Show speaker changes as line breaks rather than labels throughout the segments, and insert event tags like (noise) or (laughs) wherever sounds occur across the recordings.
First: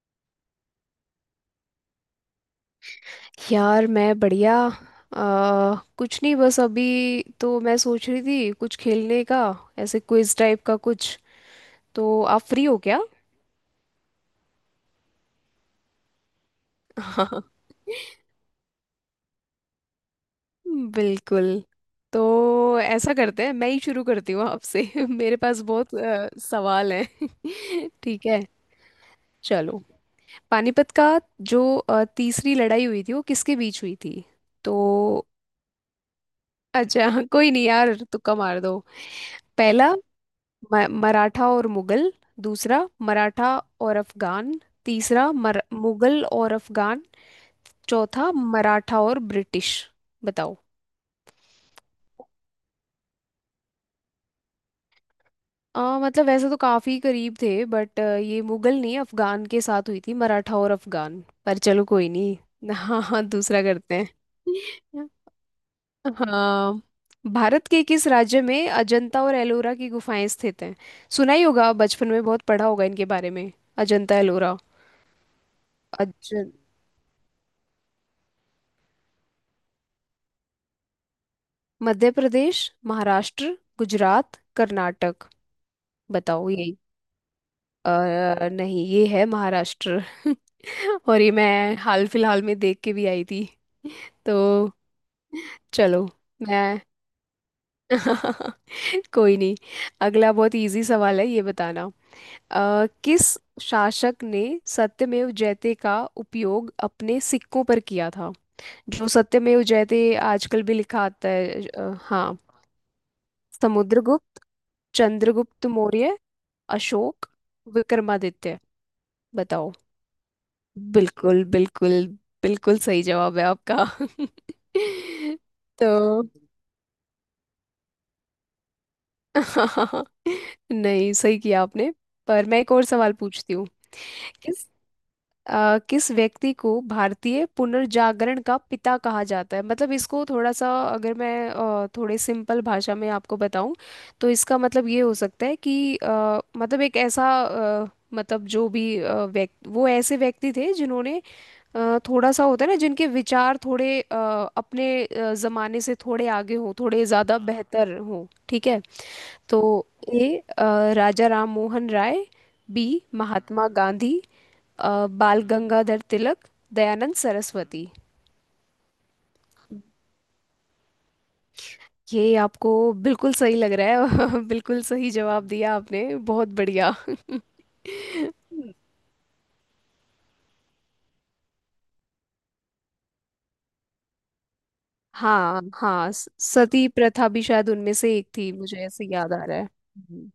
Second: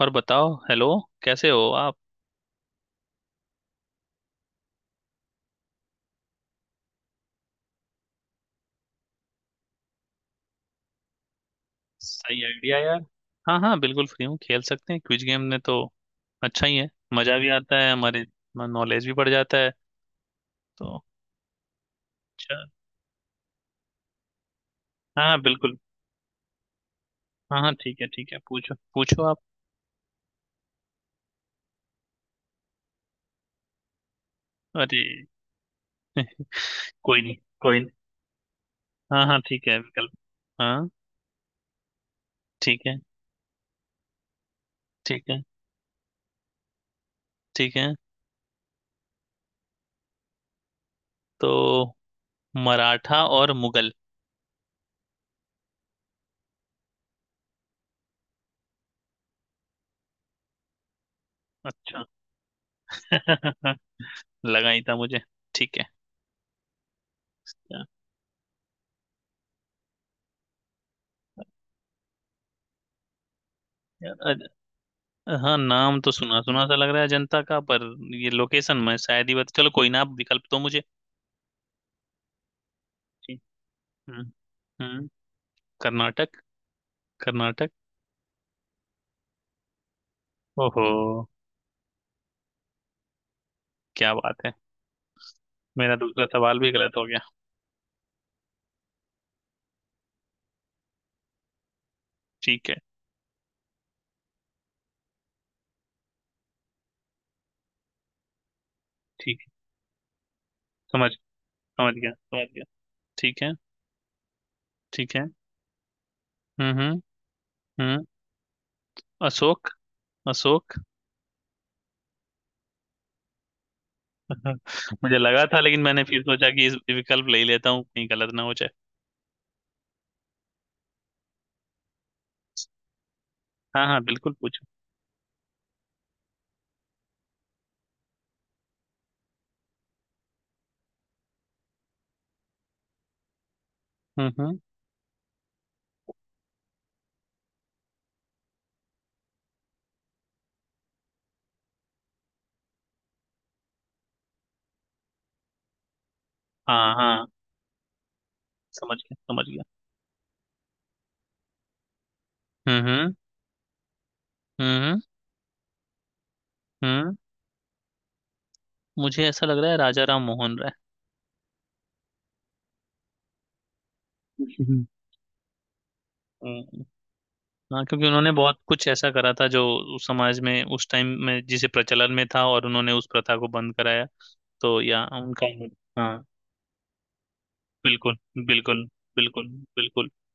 और बताओ। हेलो, कैसे हो आप।
यार मैं बढ़िया कुछ नहीं। बस अभी तो मैं सोच रही थी कुछ खेलने का, ऐसे क्विज टाइप का कुछ। तो
सही
आप फ्री हो
आइडिया
क्या?
यार। हाँ हाँ, बिल्कुल फ्री हूँ, खेल सकते हैं क्विज गेम में तो अच्छा ही है।
(laughs)
मज़ा भी
हाँ,
आता है, हमारे नॉलेज भी बढ़ जाता है तो।
बिल्कुल।
अच्छा।
तो ऐसा करते हैं, मैं ही शुरू करती हूँ आपसे। (laughs)
हाँ
मेरे
हाँ,
पास
बिल्कुल।
बहुत सवाल हैं।
हाँ हाँ,
(laughs)
ठीक है
ठीक
ठीक है,
है,
पूछो पूछो आप।
चलो। पानीपत का जो तीसरी लड़ाई हुई थी वो किसके बीच हुई थी? तो
अरे। (laughs)
अच्छा।
कोई
(laughs)
नहीं,
कोई नहीं
कोई नहीं।
यार, तुक्का मार दो।
हाँ हाँ, ठीक है,
पहला,
विकल्प। हाँ,
मराठा और मुगल।
ठीक
दूसरा,
है
मराठा और अफगान।
ठीक
तीसरा,
है
मुगल और अफगान।
ठीक है।
चौथा, मराठा और ब्रिटिश। बताओ।
तो मराठा और मुगल।
मतलब वैसे तो काफी करीब थे, बट ये मुगल नहीं, अफगान के साथ हुई थी, मराठा और अफगान। पर चलो
अच्छा।
कोई नहीं। (laughs) हाँ हाँ, दूसरा
(laughs)
करते
लगा ही था
हैं।
मुझे। ठीक
हाँ, भारत के किस राज्य में अजंता और एलोरा की गुफाएं स्थित हैं? सुना ही होगा, बचपन में बहुत पढ़ा होगा इनके बारे में, अजंता एलोरा।
है। हाँ, नाम तो
अज,
सुना सुना सा लग रहा है जनता का, पर ये लोकेशन मैं शायद ही बता। चलो कोई ना, आप विकल्प दो मुझे।
मध्य प्रदेश,
जी।
महाराष्ट्र,
हम्म
गुजरात,
हम्म
कर्नाटक।
कर्नाटक,
बताओ ये।
कर्नाटक।
नहीं, ये है महाराष्ट्र।
ओहो।
(laughs) और ये मैं हाल फिलहाल में देख के भी आई थी।
क्या बात
तो
है। मेरा
चलो।
दूसरा सवाल भी
मैं
गलत हो गया।
(laughs) कोई नहीं। अगला बहुत इजी सवाल है, ये बताना
ठीक है,
किस शासक ने सत्यमेव जयते का उपयोग अपने सिक्कों पर किया था? जो
ठीक है।
सत्यमेव जयते आजकल भी लिखा
समझ
आता है।
समझ गया,
हाँ।
समझ गया। ठीक है,
समुद्रगुप्त,
ठीक है।
चंद्रगुप्त मौर्य,
हम्म हम्म
अशोक,
हम्म
विक्रमादित्य।
अशोक,
बताओ।
अशोक।
बिल्कुल बिल्कुल, बिल्कुल सही जवाब है आपका।
(laughs) मुझे
(laughs)
लगा था, लेकिन
तो
मैंने फिर सोचा कि इस विकल्प ले ही लेता हूँ, कहीं गलत ना हो जाए।
(laughs) नहीं, सही किया आपने। पर मैं एक और सवाल पूछती हूँ।
हाँ हाँ, बिल्कुल पूछो।
किस किस व्यक्ति को भारतीय पुनर्जागरण का पिता कहा जाता है? मतलब इसको थोड़ा सा अगर मैं थोड़े सिंपल भाषा में आपको बताऊं,
हम्म,
तो
हम्म,
इसका मतलब ये हो सकता है कि मतलब एक ऐसा मतलब जो भी व्यक्ति वो ऐसे व्यक्ति थे जिन्होंने थोड़ा सा होता है ना जिनके विचार थोड़े अपने जमाने से थोड़े आगे हों,
हाँ
थोड़े
हाँ,
ज़्यादा, हाँ हाँ बेहतर हों, ठीक है।
समझ गया, समझ
तो
गया।
ए, अ, राजा राम मोहन राय।
हम्म,
बी,
हम्म,
हाँ, महात्मा गांधी।
हम्म,
बाल गंगाधर तिलक।
हम्म,
दयानंद सरस्वती।
मुझे ऐसा लग रहा है राजा राम मोहन राय।
ये आपको बिल्कुल सही लग रहा है। (laughs) बिल्कुल
हम्म,
सही जवाब दिया आपने। बहुत
हम्म,
बढ़िया। (laughs)
हाँ, क्योंकि उन्होंने बहुत कुछ ऐसा करा था जो उस समाज में, उस टाइम में जिसे प्रचलन में था, और उन्होंने उस प्रथा को बंद कराया तो। या उनका।
हाँ हाँ,
हाँ,
सती प्रथा भी शायद उनमें
बिल्कुल,
से एक थी, मुझे
बिल्कुल,
ऐसे याद आ
बिल्कुल,
रहा है।
बिल्कुल।
हम्म।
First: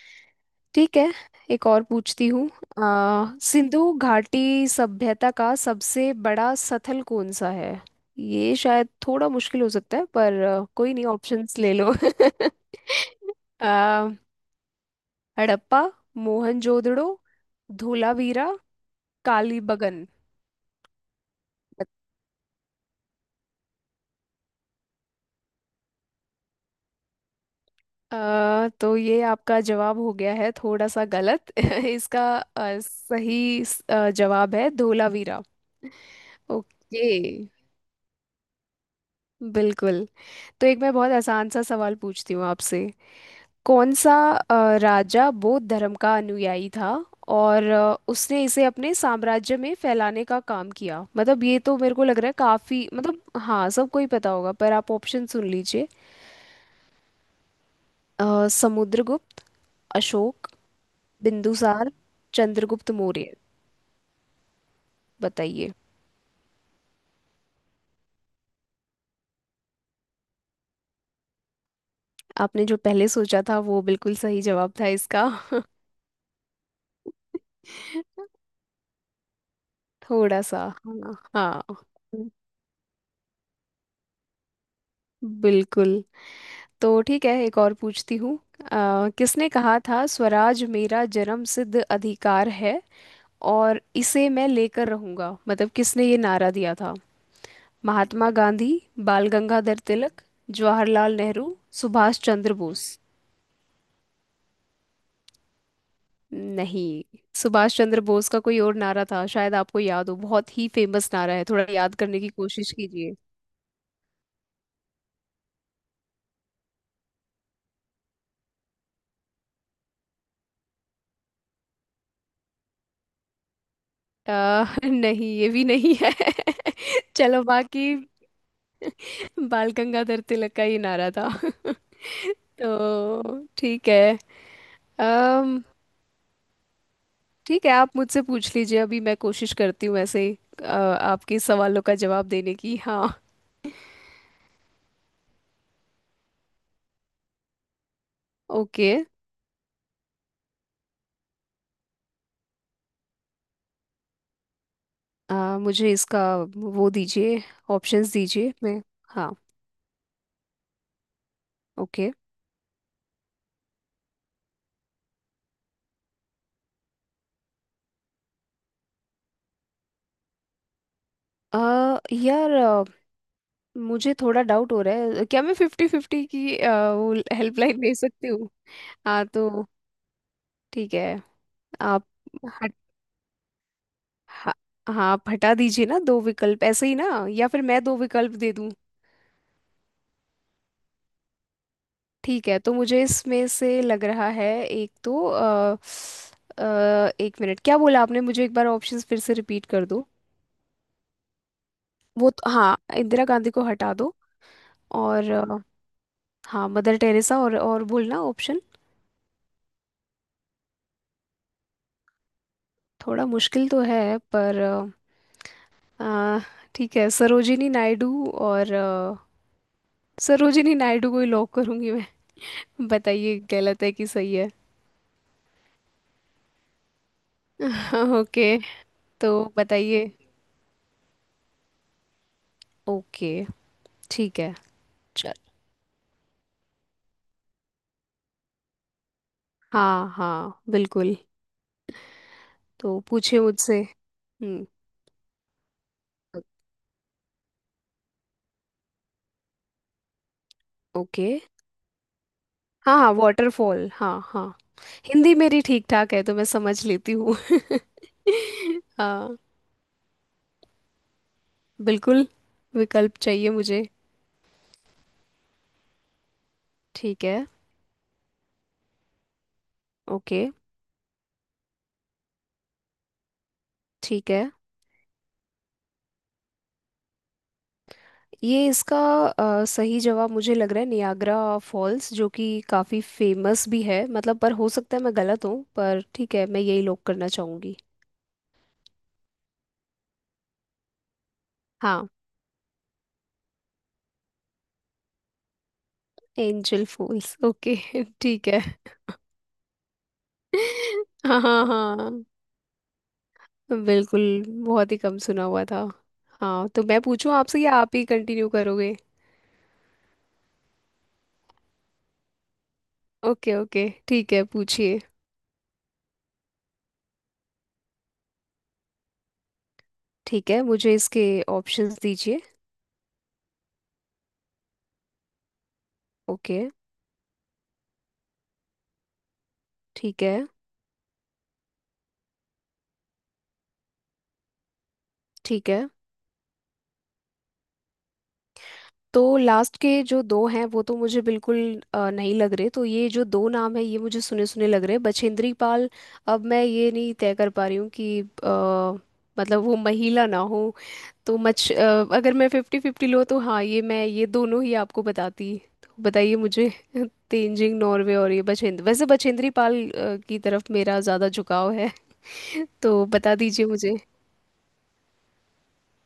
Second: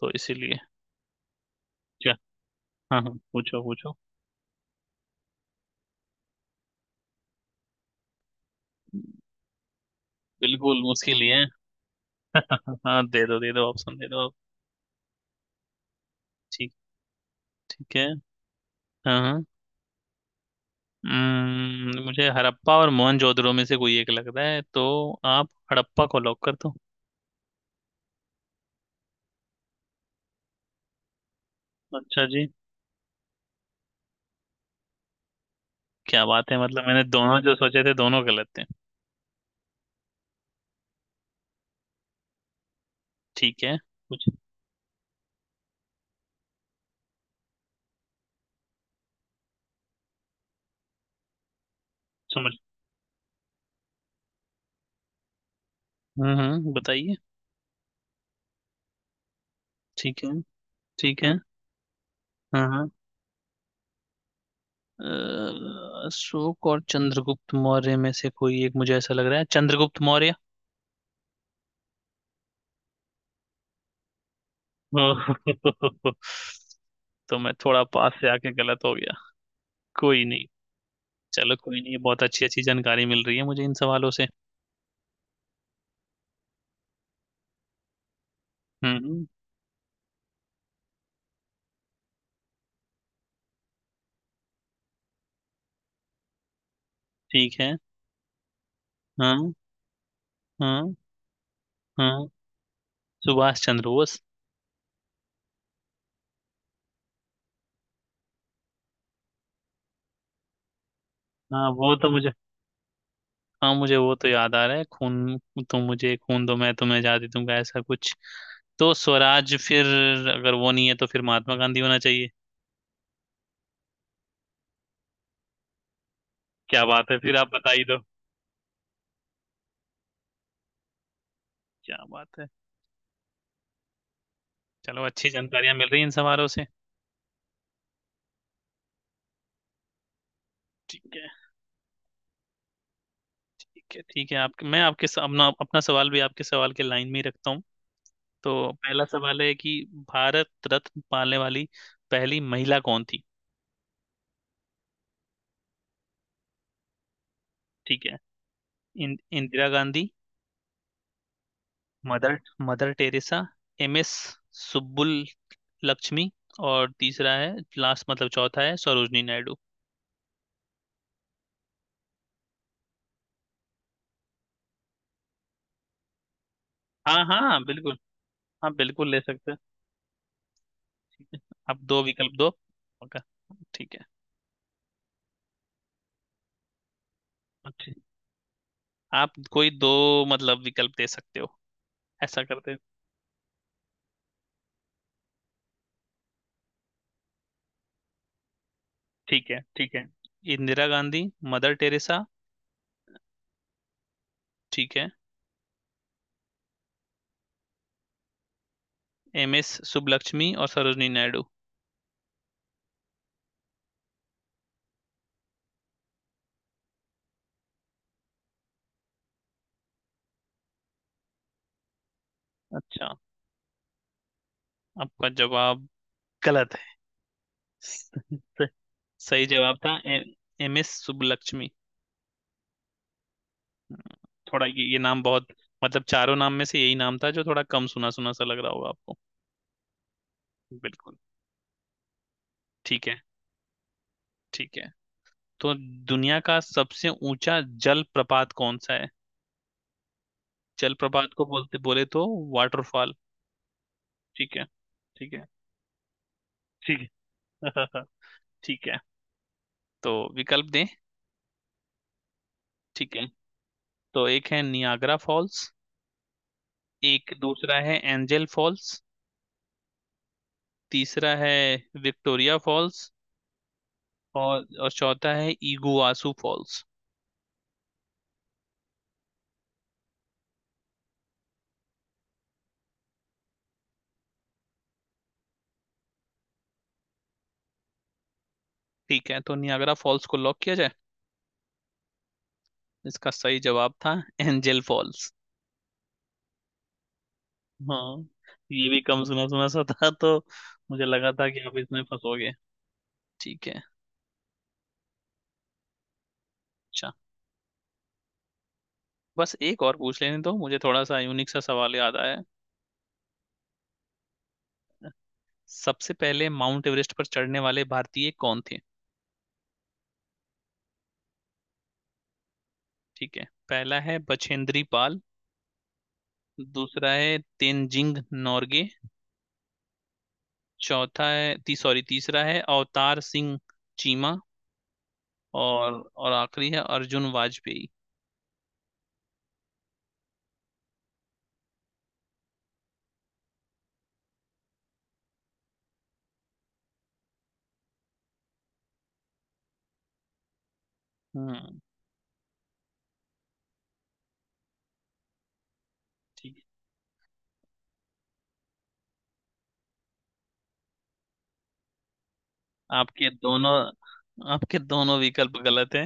तो इसीलिए।
ठीक है, एक और
क्या।
पूछती हूँ।
हाँ हाँ, पूछो
सिंधु
पूछो।
घाटी सभ्यता का सबसे बड़ा स्थल कौन सा है? ये शायद थोड़ा मुश्किल हो सकता है, पर
बिल्कुल
कोई नहीं,
उसके लिए।
ऑप्शंस ले लो।
(laughs) हाँ, दे दो दे
(laughs)
दो, ऑप्शन दे
आ,
दो।
हड़प्पा,
ठीक,
मोहनजोदड़ो,
ठीक है।
धोलावीरा,
हाँ हाँ।
कालीबंगन।
मुझे हड़प्पा और मोहनजोदड़ो में से कोई एक लग रहा है, तो आप हड़प्पा को लॉक कर दो।
तो ये आपका जवाब हो गया है थोड़ा सा गलत। (laughs) इसका
अच्छा जी।
सही जवाब है धोलावीरा।
क्या बात है, मतलब
ओके
मैंने दोनों जो सोचे थे, दोनों गलत थे।
बिल्कुल। तो एक मैं बहुत आसान सा सवाल पूछती हूँ आपसे।
ठीक है।
कौन सा
कुछ।
राजा बौद्ध धर्म का अनुयायी था और उसने इसे अपने साम्राज्य में फैलाने का काम किया? मतलब ये तो मेरे को लग रहा है,
समझ।
काफी मतलब, हाँ सबको ही पता होगा, पर आप ऑप्शन सुन लीजिए।
बताइए।
समुद्रगुप्त,
ठीक है,
अशोक,
ठीक है।
बिंदुसार,
हाँ हाँ।
चंद्रगुप्त मौर्य। बताइए।
अशोक और चंद्रगुप्त मौर्य में से कोई एक मुझे ऐसा लग रहा है, चंद्रगुप्त मौर्य।
आपने जो पहले सोचा था वो बिल्कुल सही जवाब था इसका।
(laughs) ओह, तो मैं थोड़ा पास से
(laughs)
आके गलत हो गया। कोई
थोड़ा
नहीं।
सा, हाँ
चलो
हाँ,
कोई नहीं, बहुत अच्छी अच्छी जानकारी मिल रही है मुझे इन सवालों से।
बिल्कुल। तो ठीक है, एक और पूछती हूँ।
हम्म,
किसने कहा था स्वराज मेरा जन्म सिद्ध अधिकार है और इसे मैं लेकर रहूंगा? मतलब किसने ये नारा दिया था?
ठीक है।
महात्मा गांधी, बाल
हाँ,
गंगाधर तिलक,
हाँ,
जवाहरलाल नेहरू, सुभाष
हाँ,
चंद्र बोस।
सुभाष चंद्र बोस।
नहीं, सुभाष चंद्र बोस का कोई और नारा था, शायद आपको याद हो, बहुत ही फेमस नारा है, थोड़ा
हाँ, वो
याद
तो
करने की
मुझे।
कोशिश कीजिए।
हाँ, मुझे वो तो याद आ रहा है, खून, तुम मुझे खून दो मैं तुम्हें आज़ादी दूंगा, ऐसा कुछ। तो स्वराज फिर, अगर वो नहीं है तो फिर महात्मा गांधी होना चाहिए।
अ, (laughs) नहीं, ये भी नहीं है।
क्या
(laughs)
बात है, फिर
चलो
आप बता ही
बाकी,
दो।
(laughs) बाल गंगाधर तिलक का ही नारा था। (laughs)
क्या बात है।
तो ठीक है।
चलो, अच्छी
अम
जानकारियां मिल रही हैं इन सवालों से।
ठीक है, आप मुझसे पूछ लीजिए, अभी मैं कोशिश करती हूँ ऐसे
ठीक है,
आपके सवालों का जवाब देने की, हाँ।
ठीक है, ठीक है, आपके मैं आपके अपना अपना सवाल भी आपके सवाल के लाइन में ही रखता हूँ। तो
ओके।
पहला सवाल है कि भारत रत्न पाने वाली पहली महिला कौन थी।
अ, मुझे इसका वो दीजिए,
ठीक
ऑप्शंस
है।
दीजिए, मैं। हाँ,
Indira Gandhi.
Okay.
Mother Mother Teresa. MS Lakshmi. और तीसरा है लास्ट, मतलब चौथा है सरोजनी नायडू।
अ, यार मुझे थोड़ा डाउट हो रहा है, क्या मैं फिफ्टी फिफ्टी की वो
हाँ हाँ,
हेल्पलाइन ले
बिल्कुल।
सकती हूँ?
हाँ, बिल्कुल ले
हाँ, तो
सकते हैं।
ठीक है
आप दो
आप।
विकल्प दो। ओके। ठीक है।
हाँ हाँ, हटा दीजिए ना दो विकल्प ऐसे ही ना, या फिर मैं
अच्छा,
दो विकल्प दे दूं।
आप कोई दो मतलब विकल्प दे सकते हो। ऐसा
ठीक है
करते
तो
हैं।
मुझे इसमें से लग रहा है एक तो अ, एक मिनट, क्या बोला आपने? मुझे एक बार ऑप्शंस फिर से
ठीक है,
रिपीट कर
ठीक है।
दो।
Indira Gandhi, Mother Teresa.
वो तो हाँ, इंदिरा गांधी को हटा दो।
ठीक है।
और हाँ, मदर टेरेसा, और बोलना ऑप्शन।
MS सुब्बलक्ष्मी और सरोजनी नायडू।
थोड़ा मुश्किल तो है पर अ, ठीक है, सरोजिनी नायडू, और सरोजिनी नायडू को ही लॉक करूंगी मैं। (laughs)
अच्छा,
बताइए, गलत है कि सही है?
आपका जवाब गलत है।
(laughs) ओके।
(laughs)
तो
सही जवाब था
बताइए।
MS सुब्बलक्ष्मी।
ओके ठीक है।
थोड़ा ये नाम
चल,
बहुत, मतलब चारों नाम में से यही नाम था जो थोड़ा कम सुना सुना सा लग रहा होगा आपको।
हाँ हाँ,
बिल्कुल।
बिल्कुल। तो
ठीक है,
पूछे मुझसे। हम्म।
ठीक है। तो दुनिया
ओ-
का सबसे ऊंचा जलप्रपात कौन सा है।
ओके।
जलप्रपात को बोलते, बोले तो
हाँ हाँ
वाटरफॉल।
वाटरफॉल, हाँ हाँ।
ठीक है, ठीक
हिंदी
है,
मेरी ठीक ठाक है तो मैं समझ
ठीक
लेती हूँ।
है, (laughs) ठीक है।
(laughs) हाँ,
तो विकल्प दें।
बिल्कुल।
ठीक
विकल्प
है।
चाहिए मुझे।
तो एक है नियाग्रा फॉल्स।
ठीक
एक
है।
दूसरा है एंजल फॉल्स।
ओके।
तीसरा है विक्टोरिया फॉल्स।
ठीक है।
और चौथा है इगुआसू फॉल्स।
ये इसका सही जवाब मुझे लग रहा है नियाग्रा फॉल्स, जो कि काफ़ी फेमस भी है, मतलब। पर हो सकता है मैं गलत हूँ, पर ठीक है, मैं यही लॉक करना चाहूँगी।
ठीक है, तो नियाग्रा फॉल्स को लॉक किया जाए।
हाँ।
इसका सही जवाब था Angel Falls.
Angel fools, okay.
हाँ,
(laughs) ठीक है।
ये भी कम सुना सुना सा था तो मुझे लगा
हाँ
था कि
हाँ
आप इसमें
हाँ,
फंसोगे। ठीक है।
बिल्कुल, बहुत ही कम सुना हुआ था। हाँ, तो मैं
अच्छा,
पूछूं आपसे, या आप ही कंटिन्यू करोगे?
बस एक और पूछ लेने दो मुझे, थोड़ा सा यूनिक सा सवाल याद आया है।
ओके ओके, ठीक है, पूछिए।
सबसे पहले माउंट एवरेस्ट पर चढ़ने वाले भारतीय कौन थे।
ठीक है, मुझे इसके ऑप्शंस दीजिए।
ठीक है, पहला है बछेंद्री पाल।
ओके।
दूसरा है तेनजिंग नोर्गे।
ठीक है।
चौथा है ती, सॉरी, तीसरा है अवतार सिंह चीमा।
ठीक है।
और आखिरी है अर्जुन वाजपेयी।
तो लास्ट के जो दो हैं वो तो मुझे बिल्कुल नहीं लग रहे, तो ये जो दो नाम है ये मुझे सुने सुने लग रहे हैं, बछेंद्री पाल। अब मैं ये नहीं तय कर पा रही हूँ कि मतलब वो महिला ना हो, तो मच
हम्म
अगर मैं फिफ्टी फिफ्टी लो तो हाँ, ये मैं ये दोनों ही आपको बताती। तो बताइए मुझे। (laughs) तेंजिंग नॉर्वे और ये बछेंद्र, वैसे बछेंद्री पाल की तरफ मेरा ज़्यादा झुकाव है। (laughs) तो
आपके
बता दीजिए
दोनों
मुझे।
आपके दोनों विकल्प गलत हैं।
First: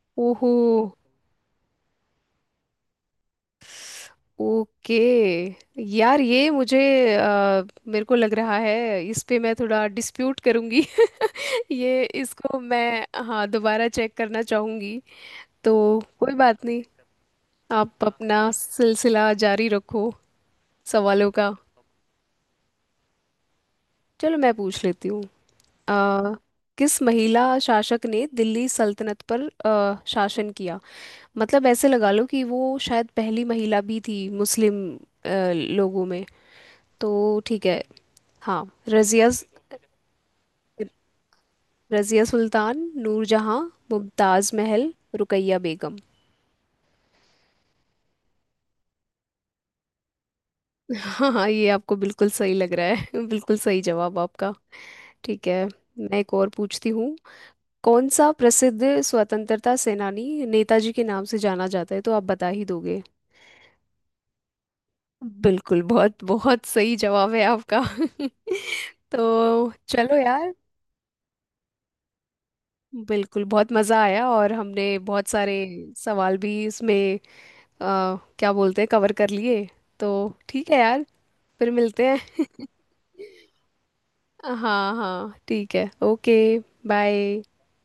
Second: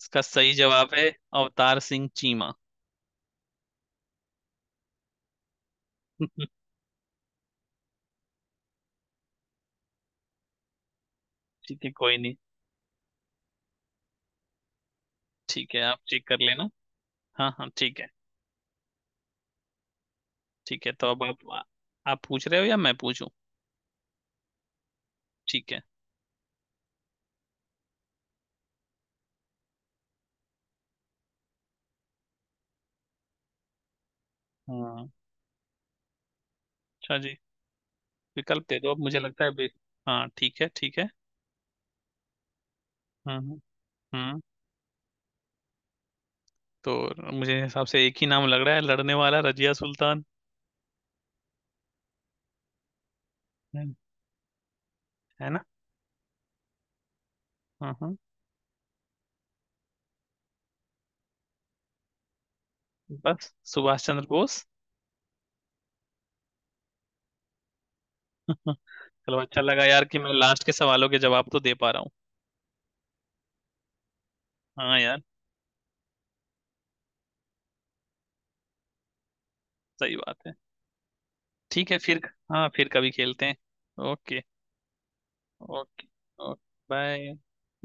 इसका
ओहो,
सही जवाब है अवतार सिंह चीमा।
ओके। यार ये
(laughs)
मुझे अ, मेरे को लग रहा है इस पे मैं थोड़ा डिस्प्यूट करूंगी। (laughs)
ठीक है,
ये
कोई नहीं।
इसको मैं हाँ दोबारा चेक करना चाहूंगी।
ठीक
तो
है, आप चेक
कोई
कर
बात
लेना।
नहीं,
हाँ हाँ, ठीक
आप
है।
अपना सिलसिला जारी रखो
ठीक है, तो अब
सवालों का।
आप पूछ रहे हो या मैं पूछूं।
चलो मैं पूछ लेती हूँ।
ठीक है।
अ, किस महिला शासक ने दिल्ली सल्तनत पर शासन किया? मतलब ऐसे लगा लो कि वो शायद पहली महिला भी थी मुस्लिम
हाँ,
लोगों में।
अच्छा जी।
तो ठीक है, हाँ।
विकल्प दे दो, अब मुझे
रजिया,
लगता है बे-। हाँ, ठीक है, ठीक है।
रजिया सुल्तान,
हाँ हाँ।
नूरजहां,
हाँ,
मुमताज महल, रुकैया बेगम।
तो मुझे हिसाब से एक ही नाम लग रहा है लड़ने वाला, रजिया सुल्तान।
हाँ हाँ, ये आपको बिल्कुल सही लग रहा है। (laughs) बिल्कुल सही
है।
जवाब आपका। ठीक
है
है,
ना।
मैं एक और पूछती हूँ।
हाँ
कौन
हाँ।
सा प्रसिद्ध स्वतंत्रता सेनानी नेताजी के नाम से जाना जाता है? तो आप बता ही दोगे।
बस सुभाष चंद्र बोस।
बिल्कुल, बहुत बहुत सही जवाब है आपका।
(laughs)
(laughs)
चलो, अच्छा
तो
लगा यार
चलो
कि मैं
यार,
लास्ट के सवालों के जवाब तो दे पा रहा हूँ।
बिल्कुल बहुत मज़ा आया, और
हाँ
हमने
यार।
बहुत सारे सवाल भी इसमें अ, क्या बोलते हैं, कवर कर लिए। तो
सही बात है।
ठीक है यार, फिर
ठीक है
मिलते
फिर।
हैं।
हाँ, फिर कभी खेलते हैं। ओके,
हाँ हाँ, ठीक है,
okay,
okay,
okay, bye.
Bye.